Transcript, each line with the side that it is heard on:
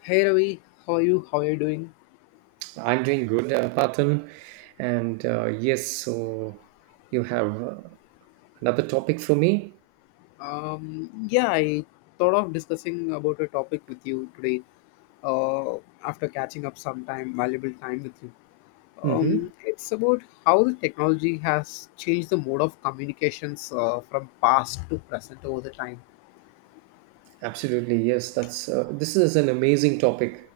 left: Hey Ravi, how are you? How are you doing?
right: I'm doing good, Patan. And yes, so you have another topic for me?
left: Yeah, I thought of discussing about a topic with you today. Uh, After catching up some time, valuable time with you,
right: Hmm.
left: it's about how the technology has changed the mode of communications from past to present over the time.
right: Absolutely, yes. That's this is an amazing topic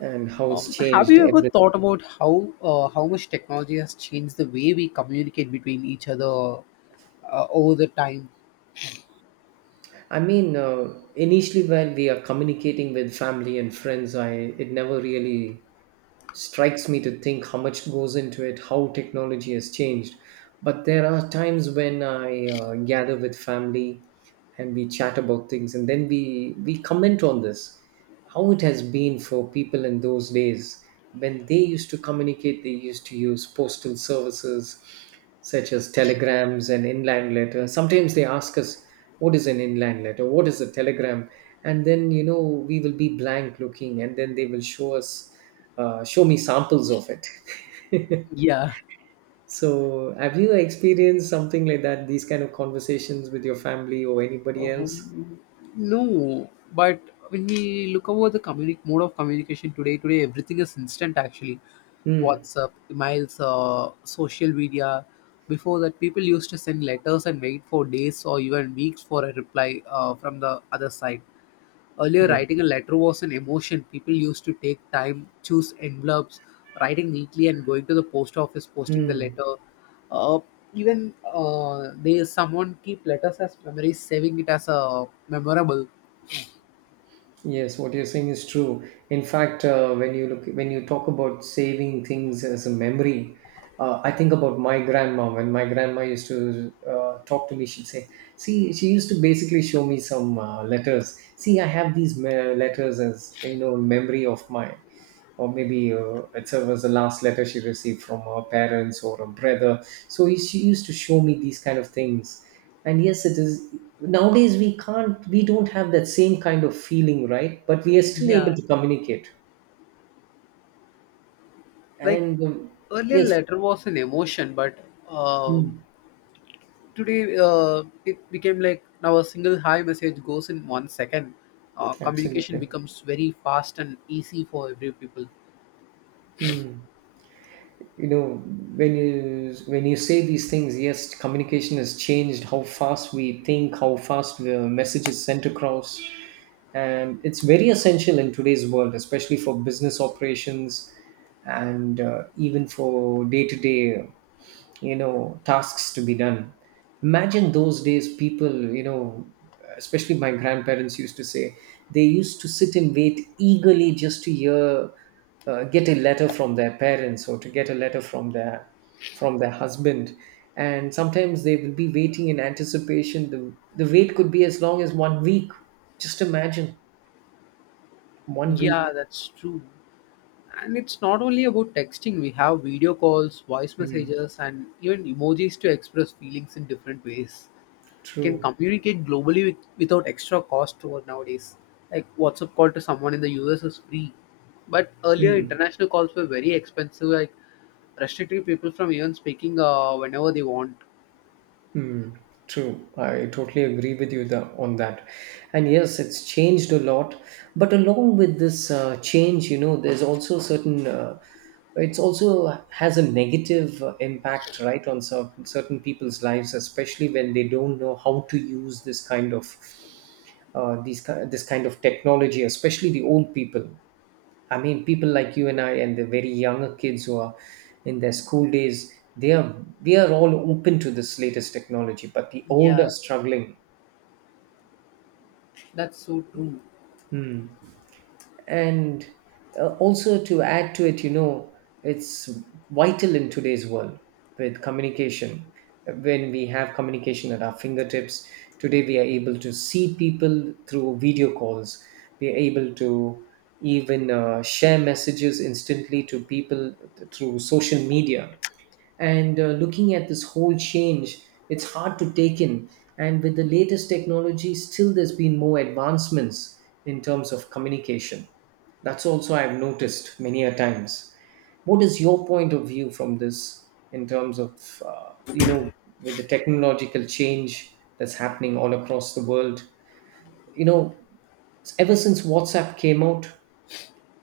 right: and how it's
left: Have
right: changed
left: you ever thought
right: everything.
left: about how much technology has changed the way we communicate between each other over the time?
right: I mean, initially when we are communicating with family and friends, I it never really strikes me to think how much goes into it, how technology has changed. But there are times when I gather with family and we chat about things, and then we comment on this, how it has been for people in those days when they used to communicate. They used to use postal services such as telegrams and inland letter. Sometimes they ask us, "What is an inland letter? What is a telegram?" And then we will be blank looking, and then they will show me samples of it.
left: Yeah.
right: So, have you experienced something like that? These kind of conversations with your family or anybody else?
left: Um, no, but when we look over the mode of communication today, today everything is instant actually.
right: Mm,
left: WhatsApp, emails, social media. Before that, people used to send letters and wait for days or even weeks for a reply from the other side. Earlier,
right: yes.
left: writing a letter was an emotion. People used to take time, choose envelopes, writing neatly, and going to the post office, posting the
right: Mm,
left: letter. Uh, even they someone keep letters as memories, saving it as a memorable.
right: yes. What you're saying is true. In fact, when you talk about saving things as a memory, I think about my grandma. When my grandma used to talk to me, she'd say, "See, she used to basically show me some letters. See, I have these letters as, memory of mine," or maybe it was the last letter she received from her parents or her brother. So she used to show me these kind of things. And yes, it is nowadays we don't have that same kind of feeling, right? But we are still
left: Yeah.
right: able to communicate.
left: Like
right: And
left: earlier,
right: yes,
left: letter was an emotion, but uh,
right: mm,
left: today it became like now a single hi message goes in 1 second. Communication
right: absolutely.
left: becomes very fast and easy for every people.
right: You know, when you say these things, yes, communication has changed. How fast we think, how fast the message is sent across, and it's very essential in today's world, especially for business operations and even for day to day, tasks to be done. Imagine those days people, especially my grandparents used to say, they used to sit and wait eagerly just to hear get a letter from their parents or to get a letter from their, from their husband. And sometimes they will be waiting in anticipation. The wait could be as long as one week. Just imagine, one week.
left: Yeah, that's true. And it's not only about texting, we have video calls, voice
right: Mm,
left: messages, and even emojis to express feelings in different ways. Can
right: true.
left: communicate globally with, without extra cost to us nowadays. Like WhatsApp call to someone in the US is free. But earlier,
right: Mm,
left: international calls were very expensive, like restricting people from even speaking whenever they want.
right: mm, true. I totally agree with you on that. And yes, it's changed a lot. But along with this change, there's also certain. It's also has a negative impact, right, on certain people's lives, especially when they don't know how to use this kind of these ki- this kind of technology, especially the old people. I mean, people like you and I, and the very younger kids who are in their school days, they are we are all open to this latest technology, but the old
left: Yeah,
right: are struggling.
left: that's so true.
right: Hmm. And also to add to it, it's vital in today's world, with communication. When we have communication at our fingertips, today we are able to see people through video calls. We are able to even share messages instantly to people through social media. And looking at this whole change, it's hard to take in. And with the latest technology, still, there's been more advancements in terms of communication. That's also I've noticed many a times. What is your point of view from this, in terms of, with the technological change that's happening all across the world? You know, ever since WhatsApp came out,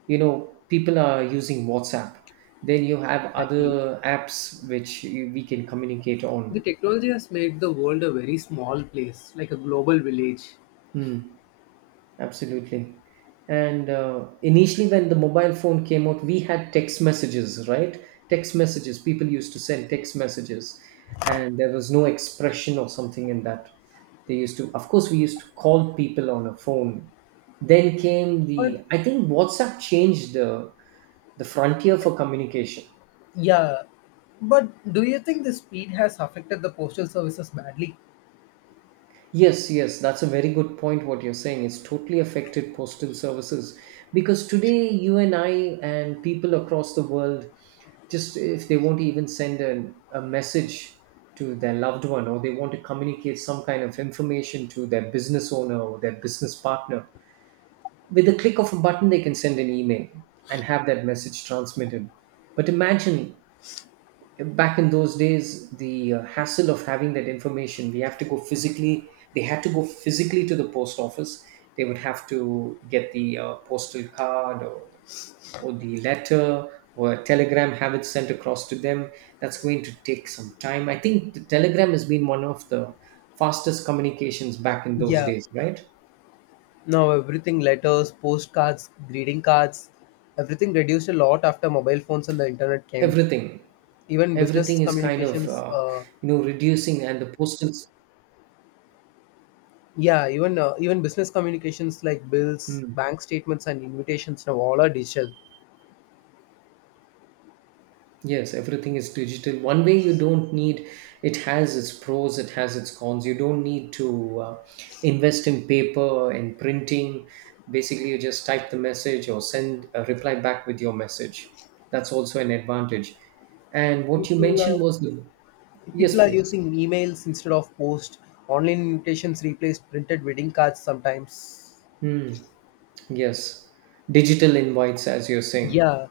right: people are using WhatsApp. Then you have
left: Exactly.
right: other apps which we can communicate
left: The
right: on.
left: technology has made the world a very small place, like a global village.
right: Hmm, absolutely. And initially when the mobile phone came out, we had text messages, right? Text messages, people used to send text messages, and there was no expression or something in that. They used to, of course, we used to call people on a phone. Then came
left: But
right: the I think WhatsApp changed the frontier for communication.
left: Yeah, but do you think the speed has affected the postal services badly?
right: Yes, yes, that's a very good point. What you're saying, it's totally affected postal services, because today you and I, and people across the world, just if they want to even send a message to their loved one, or they want to communicate some kind of information to their business owner or their business partner, with the click of a button they can send an email and have that message transmitted. But imagine back in those days, the hassle of having that information, we have to go physically they had to go physically to the post office. They would have to get the postal card, or the letter or a telegram, have it sent across to them. That's going to take some time. I think the telegram has been one of the fastest communications back in those
left: Yeah,
right: days, right?
left: now everything letters, postcards, greeting cards, everything reduced a lot after mobile phones and the internet came.
right: everything
left: Even business
right: everything is kind of,
left: communications, uh,
right: reducing, and the postal.
left: yeah, even uh, even business communications like bills, bank statements, and invitations now all are digital.
right: Yes, everything is digital. One way, you don't need, it has its pros, it has its cons. You don't need to invest in paper and printing. Basically, you just type the message or send a reply back with your message. That's also an advantage. And what you
left: People are,
right: mentioned was the,
left: people
right: yes,
left: are
right: please.
left: using emails instead of post. Online invitations replaced printed wedding cards sometimes.
right: Hmm. Yes, digital invites, as you're saying.
left: Yeah.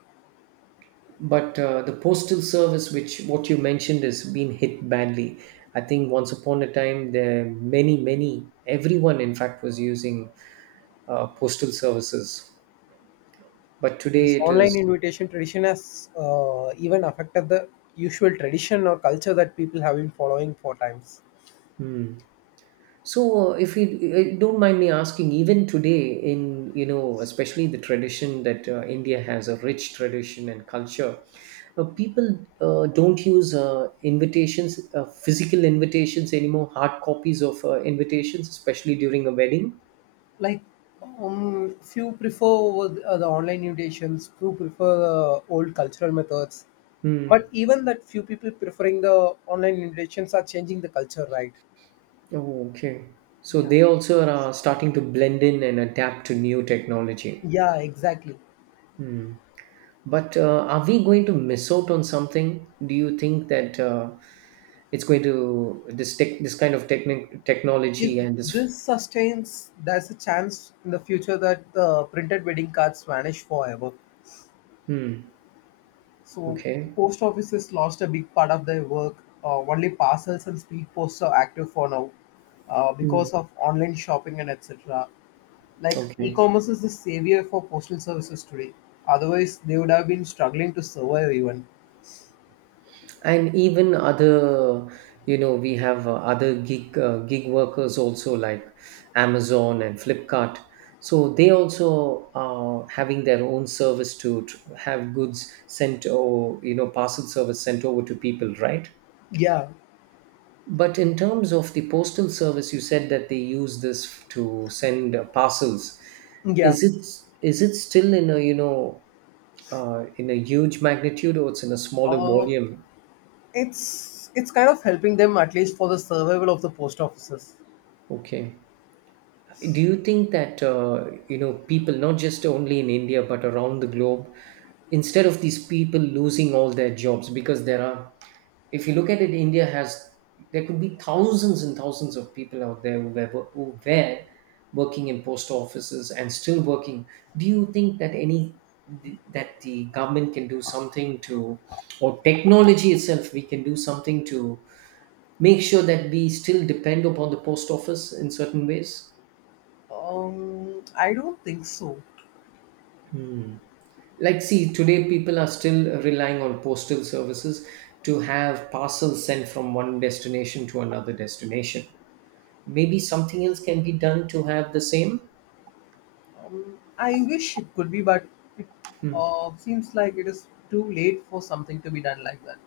right: But the postal service, which what you mentioned, has been hit badly. I think once upon a time, there many, many, everyone in fact was using postal services, but today
left: This
right: it
left: online
right: is.
left: invitation tradition has even affected the usual tradition or culture that people have been following for times.
right: Hmm. So, if you don't mind me asking, even today, especially the tradition that India has, a rich tradition and culture, people don't use invitations, physical invitations anymore, hard copies of invitations, especially during a wedding.
left: Like, few prefer with, the online invitations, few prefer the old cultural methods.
right: Hmm.
left: But even that few people preferring the online invitations are changing the culture, right?
right: Oh, okay. So
left: Yeah.
right: they also are starting to blend in and adapt to new technology.
left: Yeah, exactly.
right: Hmm. But are we going to miss out on something? Do you think that it's going to, this kind of technic
left: If
right: technology and this?
left: this sustains, there's a chance in the future that the printed wedding cards vanish forever.
right: Hmm.
left: So
right: Okay.
left: post offices lost a big part of their work. Only parcels and speed posts are active for now
right: Hmm.
left: because of online shopping and etc. Like
right: Okay.
left: e-commerce is the savior for postal services today. Otherwise, they would have been struggling to survive even.
right: And even other you know we have other gig workers also, like Amazon and Flipkart. So they also are having their own service to have goods sent, or, parcel service sent over to people, right?
left: Yeah,
right: But in terms of the postal service, you said that they use this to send parcels.
left: yeah.
right: Is it still in a, in a huge magnitude, or it's in a smaller
left: Um,
right: volume?
left: it's kind of helping them at least for the survival of the post offices.
right: Okay. Do you think that, people, not just only in India but around the globe, instead of these people losing all their jobs, because there are, if you look at it, India has, there could be thousands and thousands of people out there who were, working in post offices and still working. Do you think that any that the government can do something to, or technology itself, we can do something to make sure that we still depend upon the post office in certain ways?
left: I don't think so.
right: Hmm. Like, see, today people are still relying on postal services to have parcels sent from one destination to another destination. Maybe something else can be done to have the same.
left: I wish it could be, but it seems like it is too late for something to be done like that.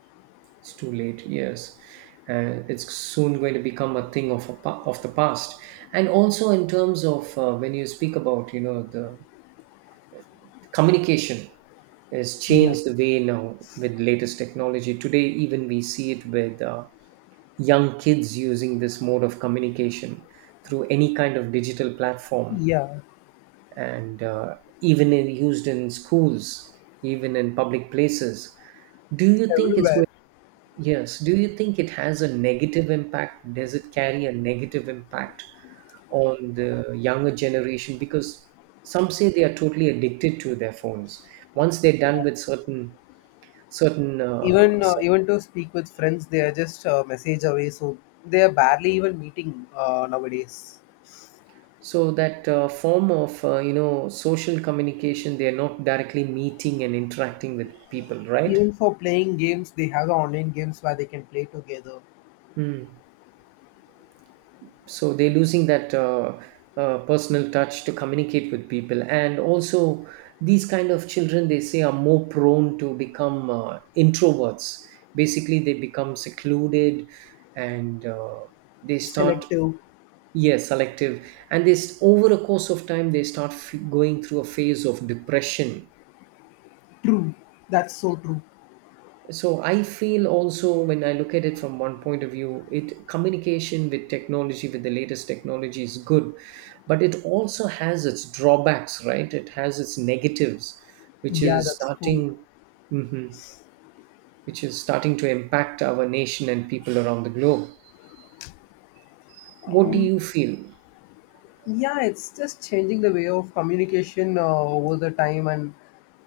right: It's too late, yes. It's soon going to become a thing of the past. And also, in terms of when you speak about, the communication has
left: Yeah.
right: changed the way now, with latest technology. Today, even we see it with young kids using this mode of communication through any kind of digital platform,
left: Yeah, it's
right: and even used in schools, even in public places. Do you think it's
left: everywhere.
right: going, yes, do you think it has a negative impact? Does it carry a negative impact on the younger generation? Because some say they are totally addicted to their phones once they're done with certain, certain.
left: Even to speak with friends, they are just a message away. So they are barely even meeting nowadays.
right: So that form of, social communication, they are not directly meeting and interacting with people, right?
left: Even for playing games, they have online games where they can play together.
right: Mm. So they're losing that, personal touch to communicate with people. And also, these kind of children, they say, are more prone to become introverts. Basically, they become secluded, and they start,
left: Selective,
right: yes, selective, and this, over a course of time, they start going through a phase of depression.
left: true. That's so true.
right: So I feel also, when I look at it from one point of view, it communication with technology, with the latest technology, is good, but it also has its drawbacks, right? It has its negatives, which
left: Yeah,
right: is
left: that's true.
right: starting, Mhm, which is starting to impact our nation and people around the globe. What do you feel?
left: Yeah, it's just changing the way of communication over the time and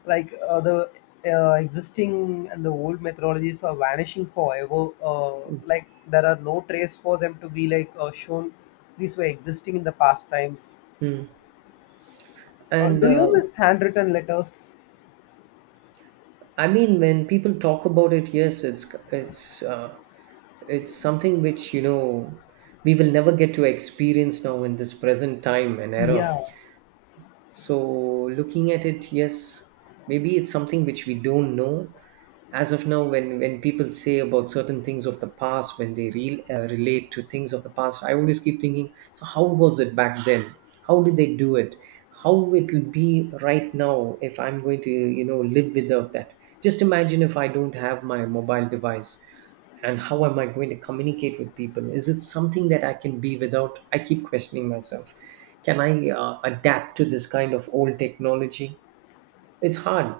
left: like the existing and the old methodologies are vanishing forever, like there are no trace for them to be like shown these were existing in the past times.
right: Hmm. And
left: Do you miss handwritten letters?
right: I mean, when people talk about it, yes, it's it's something which we will never get to experience now in this present time and era,
left: Yeah.
right: so looking at it, yes, maybe it's something which we don't know as of now. When people say about certain things of the past, when they relate to things of the past, I always keep thinking, so how was it back then? How did they do it? How it will be right now if I'm going to, live without that? Just imagine if I don't have my mobile device, and how am I going to communicate with people? Is it something that I can be without? I keep questioning myself. Can I adapt to this kind of old technology? It's hard.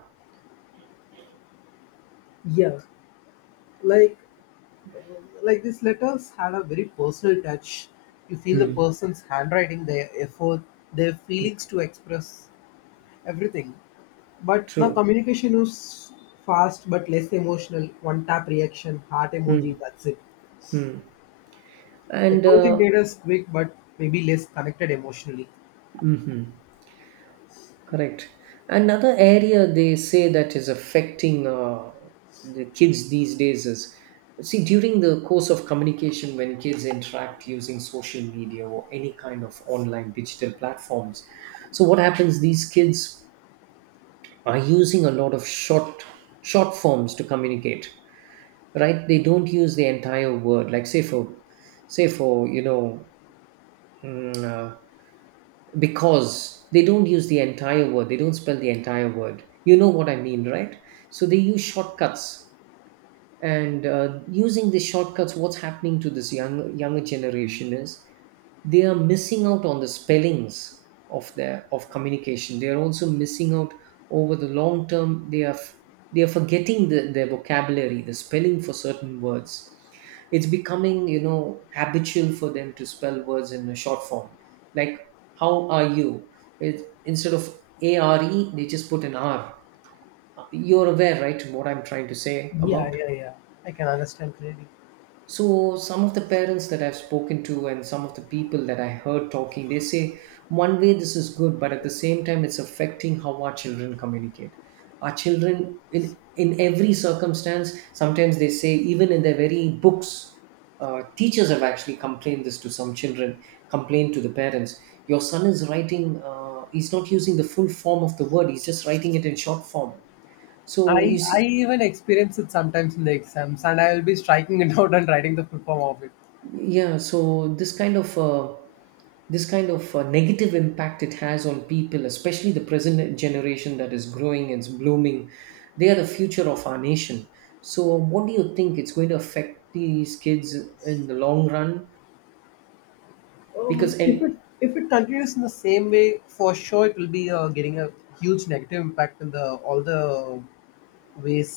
left: Yeah like uh, like these letters had a very personal touch, you feel the
right: Hmm.
left: person's handwriting, their effort, their feelings to express everything. But now
right: True.
left: communication is fast but less emotional. One tap reaction, heart emoji,
right: Hmm.
left: that's it.
right: Hmm. And
left: Technology made us quick but maybe less connected emotionally.
right: mhm. correct. Another area they say that is affecting the kids these days is, see, during the course of communication, when kids interact using social media or any kind of online digital platforms, so what happens, these kids are using a lot of short forms to communicate, right? They don't use the entire word, like say for, say for you know mm, uh, because they don't use the entire word, they don't spell the entire word, you know what I mean, right? So they use shortcuts. And using the shortcuts, what's happening to this younger generation is they are missing out on the spellings of their, of communication, they are also missing out. Over the long term, they are they are forgetting their vocabulary, the spelling for certain words. It's becoming, you know, habitual for them to spell words in a short form. Like, how are you, it, instead of A R E, they just put an R. You're aware, right, what I'm trying to say
left: Yeah,
right: about?
left: yeah, yeah. I can understand clearly.
right: So, some of the parents that I've spoken to and some of the people that I heard talking, they say one way this is good, but at the same time, it's affecting how our children communicate. Our children, in every circumstance, sometimes they say, even in their very books, teachers have actually complained this to some children, complained to the parents. Your son is writing, he's not using the full form of the word, he's just writing it in short form. So you
left: I
right: see,
left: even experience it sometimes in the exams, and I will be striking it out and writing the full form of it.
right: yeah, so this kind of negative impact it has on people, especially the present generation that is growing and is blooming. They are the future of our nation. So what do you think it's going to affect these kids in the long run? Because
left: Um, if
right: and
left: it if it continues in the same way, for sure it will be getting a huge negative impact in the all the ways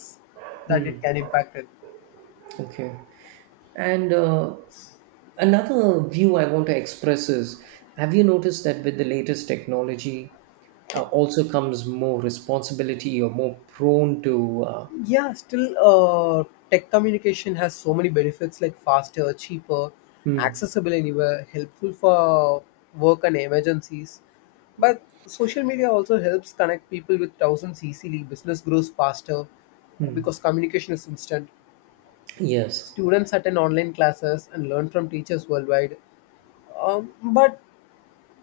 left: that it can impact it.
right: okay. And another view I want to express is, have you noticed that with the latest technology also comes more responsibility or more prone to
left: Yeah, still, tech communication has so many benefits like faster, cheaper,
right: hmm,
left: accessible anywhere, helpful for work and emergencies. But social media also helps connect people with thousands easily. Business grows faster
right: hmm.
left: because communication is instant.
right: Yes.
left: Students attend online classes and learn from teachers worldwide. But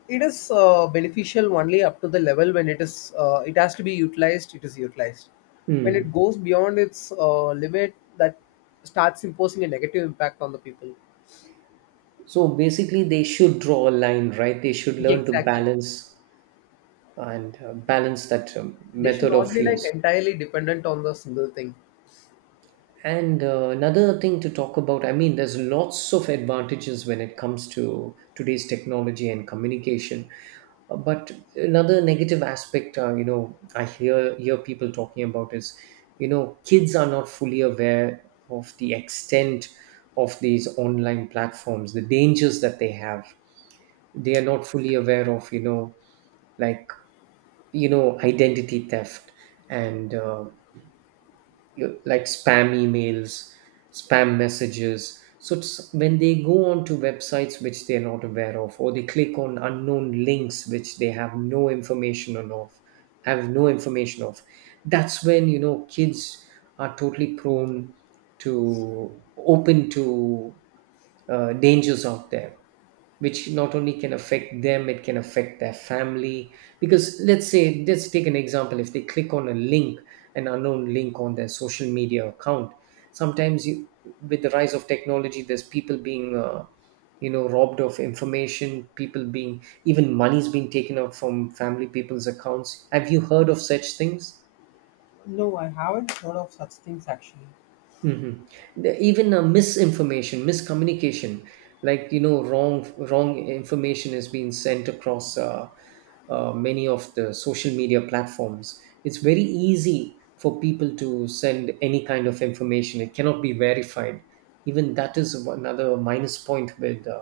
left: it is beneficial only up to the level when it is it has to be utilized. It is utilized. When it
right: Hmm.
left: goes beyond its limit, that starts imposing a negative impact on the people.
right: So basically, they should draw a line, right? They should
left: Yeah,
right: learn to
left: exactly.
right: balance. And balance that
left: They should
right: method
left: not
right: of
left: be like
right: use.
left: entirely dependent on the single thing.
right: And another thing to talk about, I mean, there's lots of advantages when it comes to today's technology and communication. But another negative aspect, you know, I hear people talking about is, you know, kids are not fully aware of the extent of these online platforms, the dangers that they have. They are not fully aware of, you know, like, you know, identity theft and like spam emails, spam messages. So it's when they go on to websites which they are not aware of, or they click on unknown links which they have no information of. That's when, you know, kids are totally prone to, open to dangers out there, which not only can affect them, it can affect their family. Because let's say, let's take an example, if they click on a link, an unknown link, on their social media account. Sometimes you, with the rise of technology, there's people being you know, robbed of information, people being, even money's being taken out from family, people's accounts. Have you heard of such things?
left: No, I haven't heard of such things actually.
right: Hmm. Even misinformation, miscommunication, like, you know, wrong information is being sent across many of the social media platforms. It's very easy for people to send any kind of information. It cannot be verified. Even that is another minus point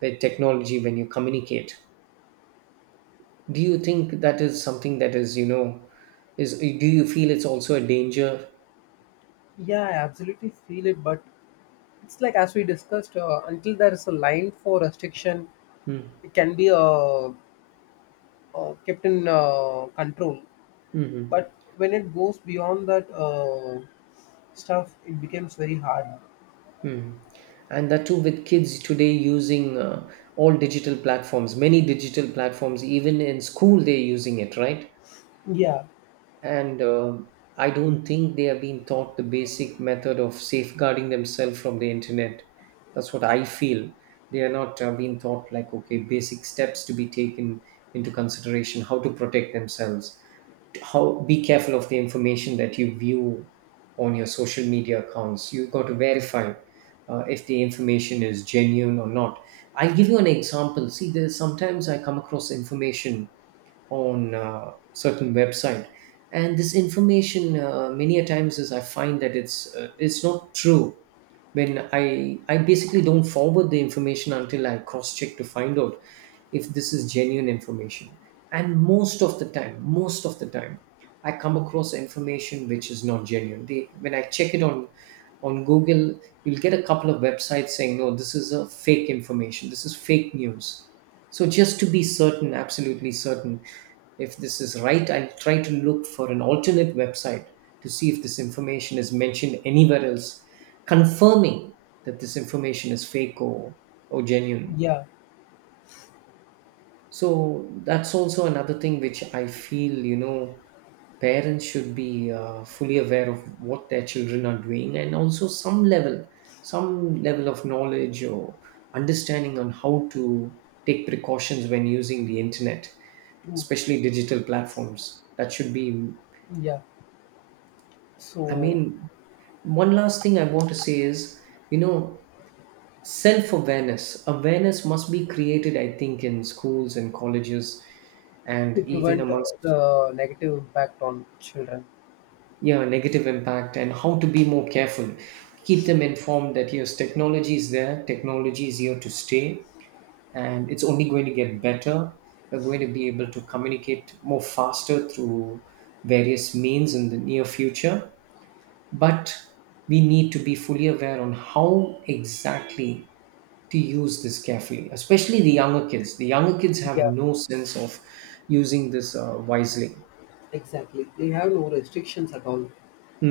right: with technology when you communicate. Do you think that is something that is, you know, is, do you feel it's also a danger?
left: Yeah, I absolutely feel it, but it's like as we discussed, until there is a line for restriction,
right: Mm-hmm.
left: it can be kept in control.
right: Mm-hmm.
left: But when it goes beyond that, stuff it becomes very hard.
right: Hmm. And that too with kids today using all digital platforms, many digital platforms, even in school, they're using it, right?
left: Yeah.
right: And I don't think they are being taught the basic method of safeguarding themselves from the internet. That's what I feel. They are not being taught, like, okay, basic steps to be taken into consideration, how to protect themselves, how be careful of the information that you view on your social media accounts. You've got to verify if the information is genuine or not. I'll give you an example. See, there's sometimes I come across information on certain website, and this information, many a times, is, I find that it's not true. When I basically don't forward the information until I cross check to find out if this is genuine information. And most of the time, I come across information which is not genuine. They, when I check it on Google, you'll get a couple of websites saying, no, this is a fake information, this is fake news. So just to be certain, absolutely certain, if this is right, I'll try to look for an alternate website to see if this information is mentioned anywhere else, confirming that this information is fake, or genuine.
left: Yeah,
right: So that's also another thing which I feel, you know, parents should be fully aware of what their children are doing, and also some level, some level of knowledge or understanding on how to take precautions when using the internet,
left: true.
right: especially digital platforms. That should be,
left: Yeah,
right: I
left: so
right: mean, one last thing I want to say is, you know, self awareness, awareness must be created, I think, in schools and colleges, and
left: to
right: even
left: prevent
right: amongst.
left: the negative impact on children.
right: Yeah, negative impact, and how to be more careful. Keep them informed that yes, technology is there, technology is here to stay, and it's only going to get better. We're going to be able to communicate more faster through various means in the near future. But we need to be fully aware on how exactly to use this carefully, especially the younger kids. The younger kids have
left: Yeah,
right: no sense of using this wisely.
left: exactly, they have no restrictions at all,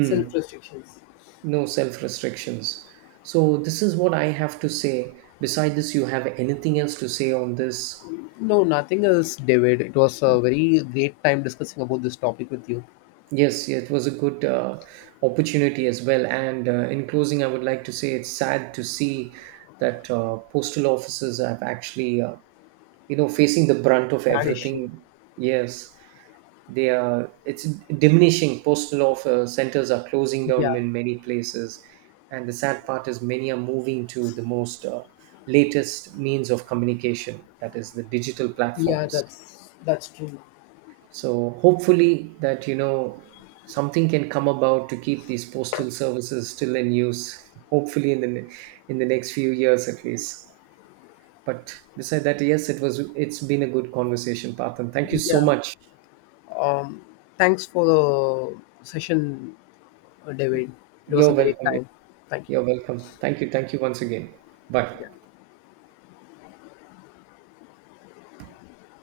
left: self restrictions.
right: No self restrictions. So, this is what I have to say. Beside this, you have anything else to say on this?
left: No, nothing else David, it was a very great time discussing about this topic with you.
right: Yes, it was a good opportunity as well. And in closing, I would like to say, it's sad to see that postal offices have actually, you know, facing the brunt of
left: Bad issue.
right: everything. Yes, they are, it's diminishing. Postal offer centers are closing down
left: Yeah.
right: in many places, and the sad part is, many are moving to the most latest means of communication, that is the digital
left: Yeah,
right: platforms.
left: that's true.
right: So hopefully that, you know, something can come about to keep these postal services still in use, hopefully in the in the next few years at least. But beside that, yes, it was, it's been a good conversation, Parthan, thank you so
left: Yeah.
right: much.
left: um Thanks for the session, David. It was a
right: You're
left: great
right: welcome.
left: time. Thank you.
right: You're welcome. Thank you. Thank you once again. Bye.
left: Yeah.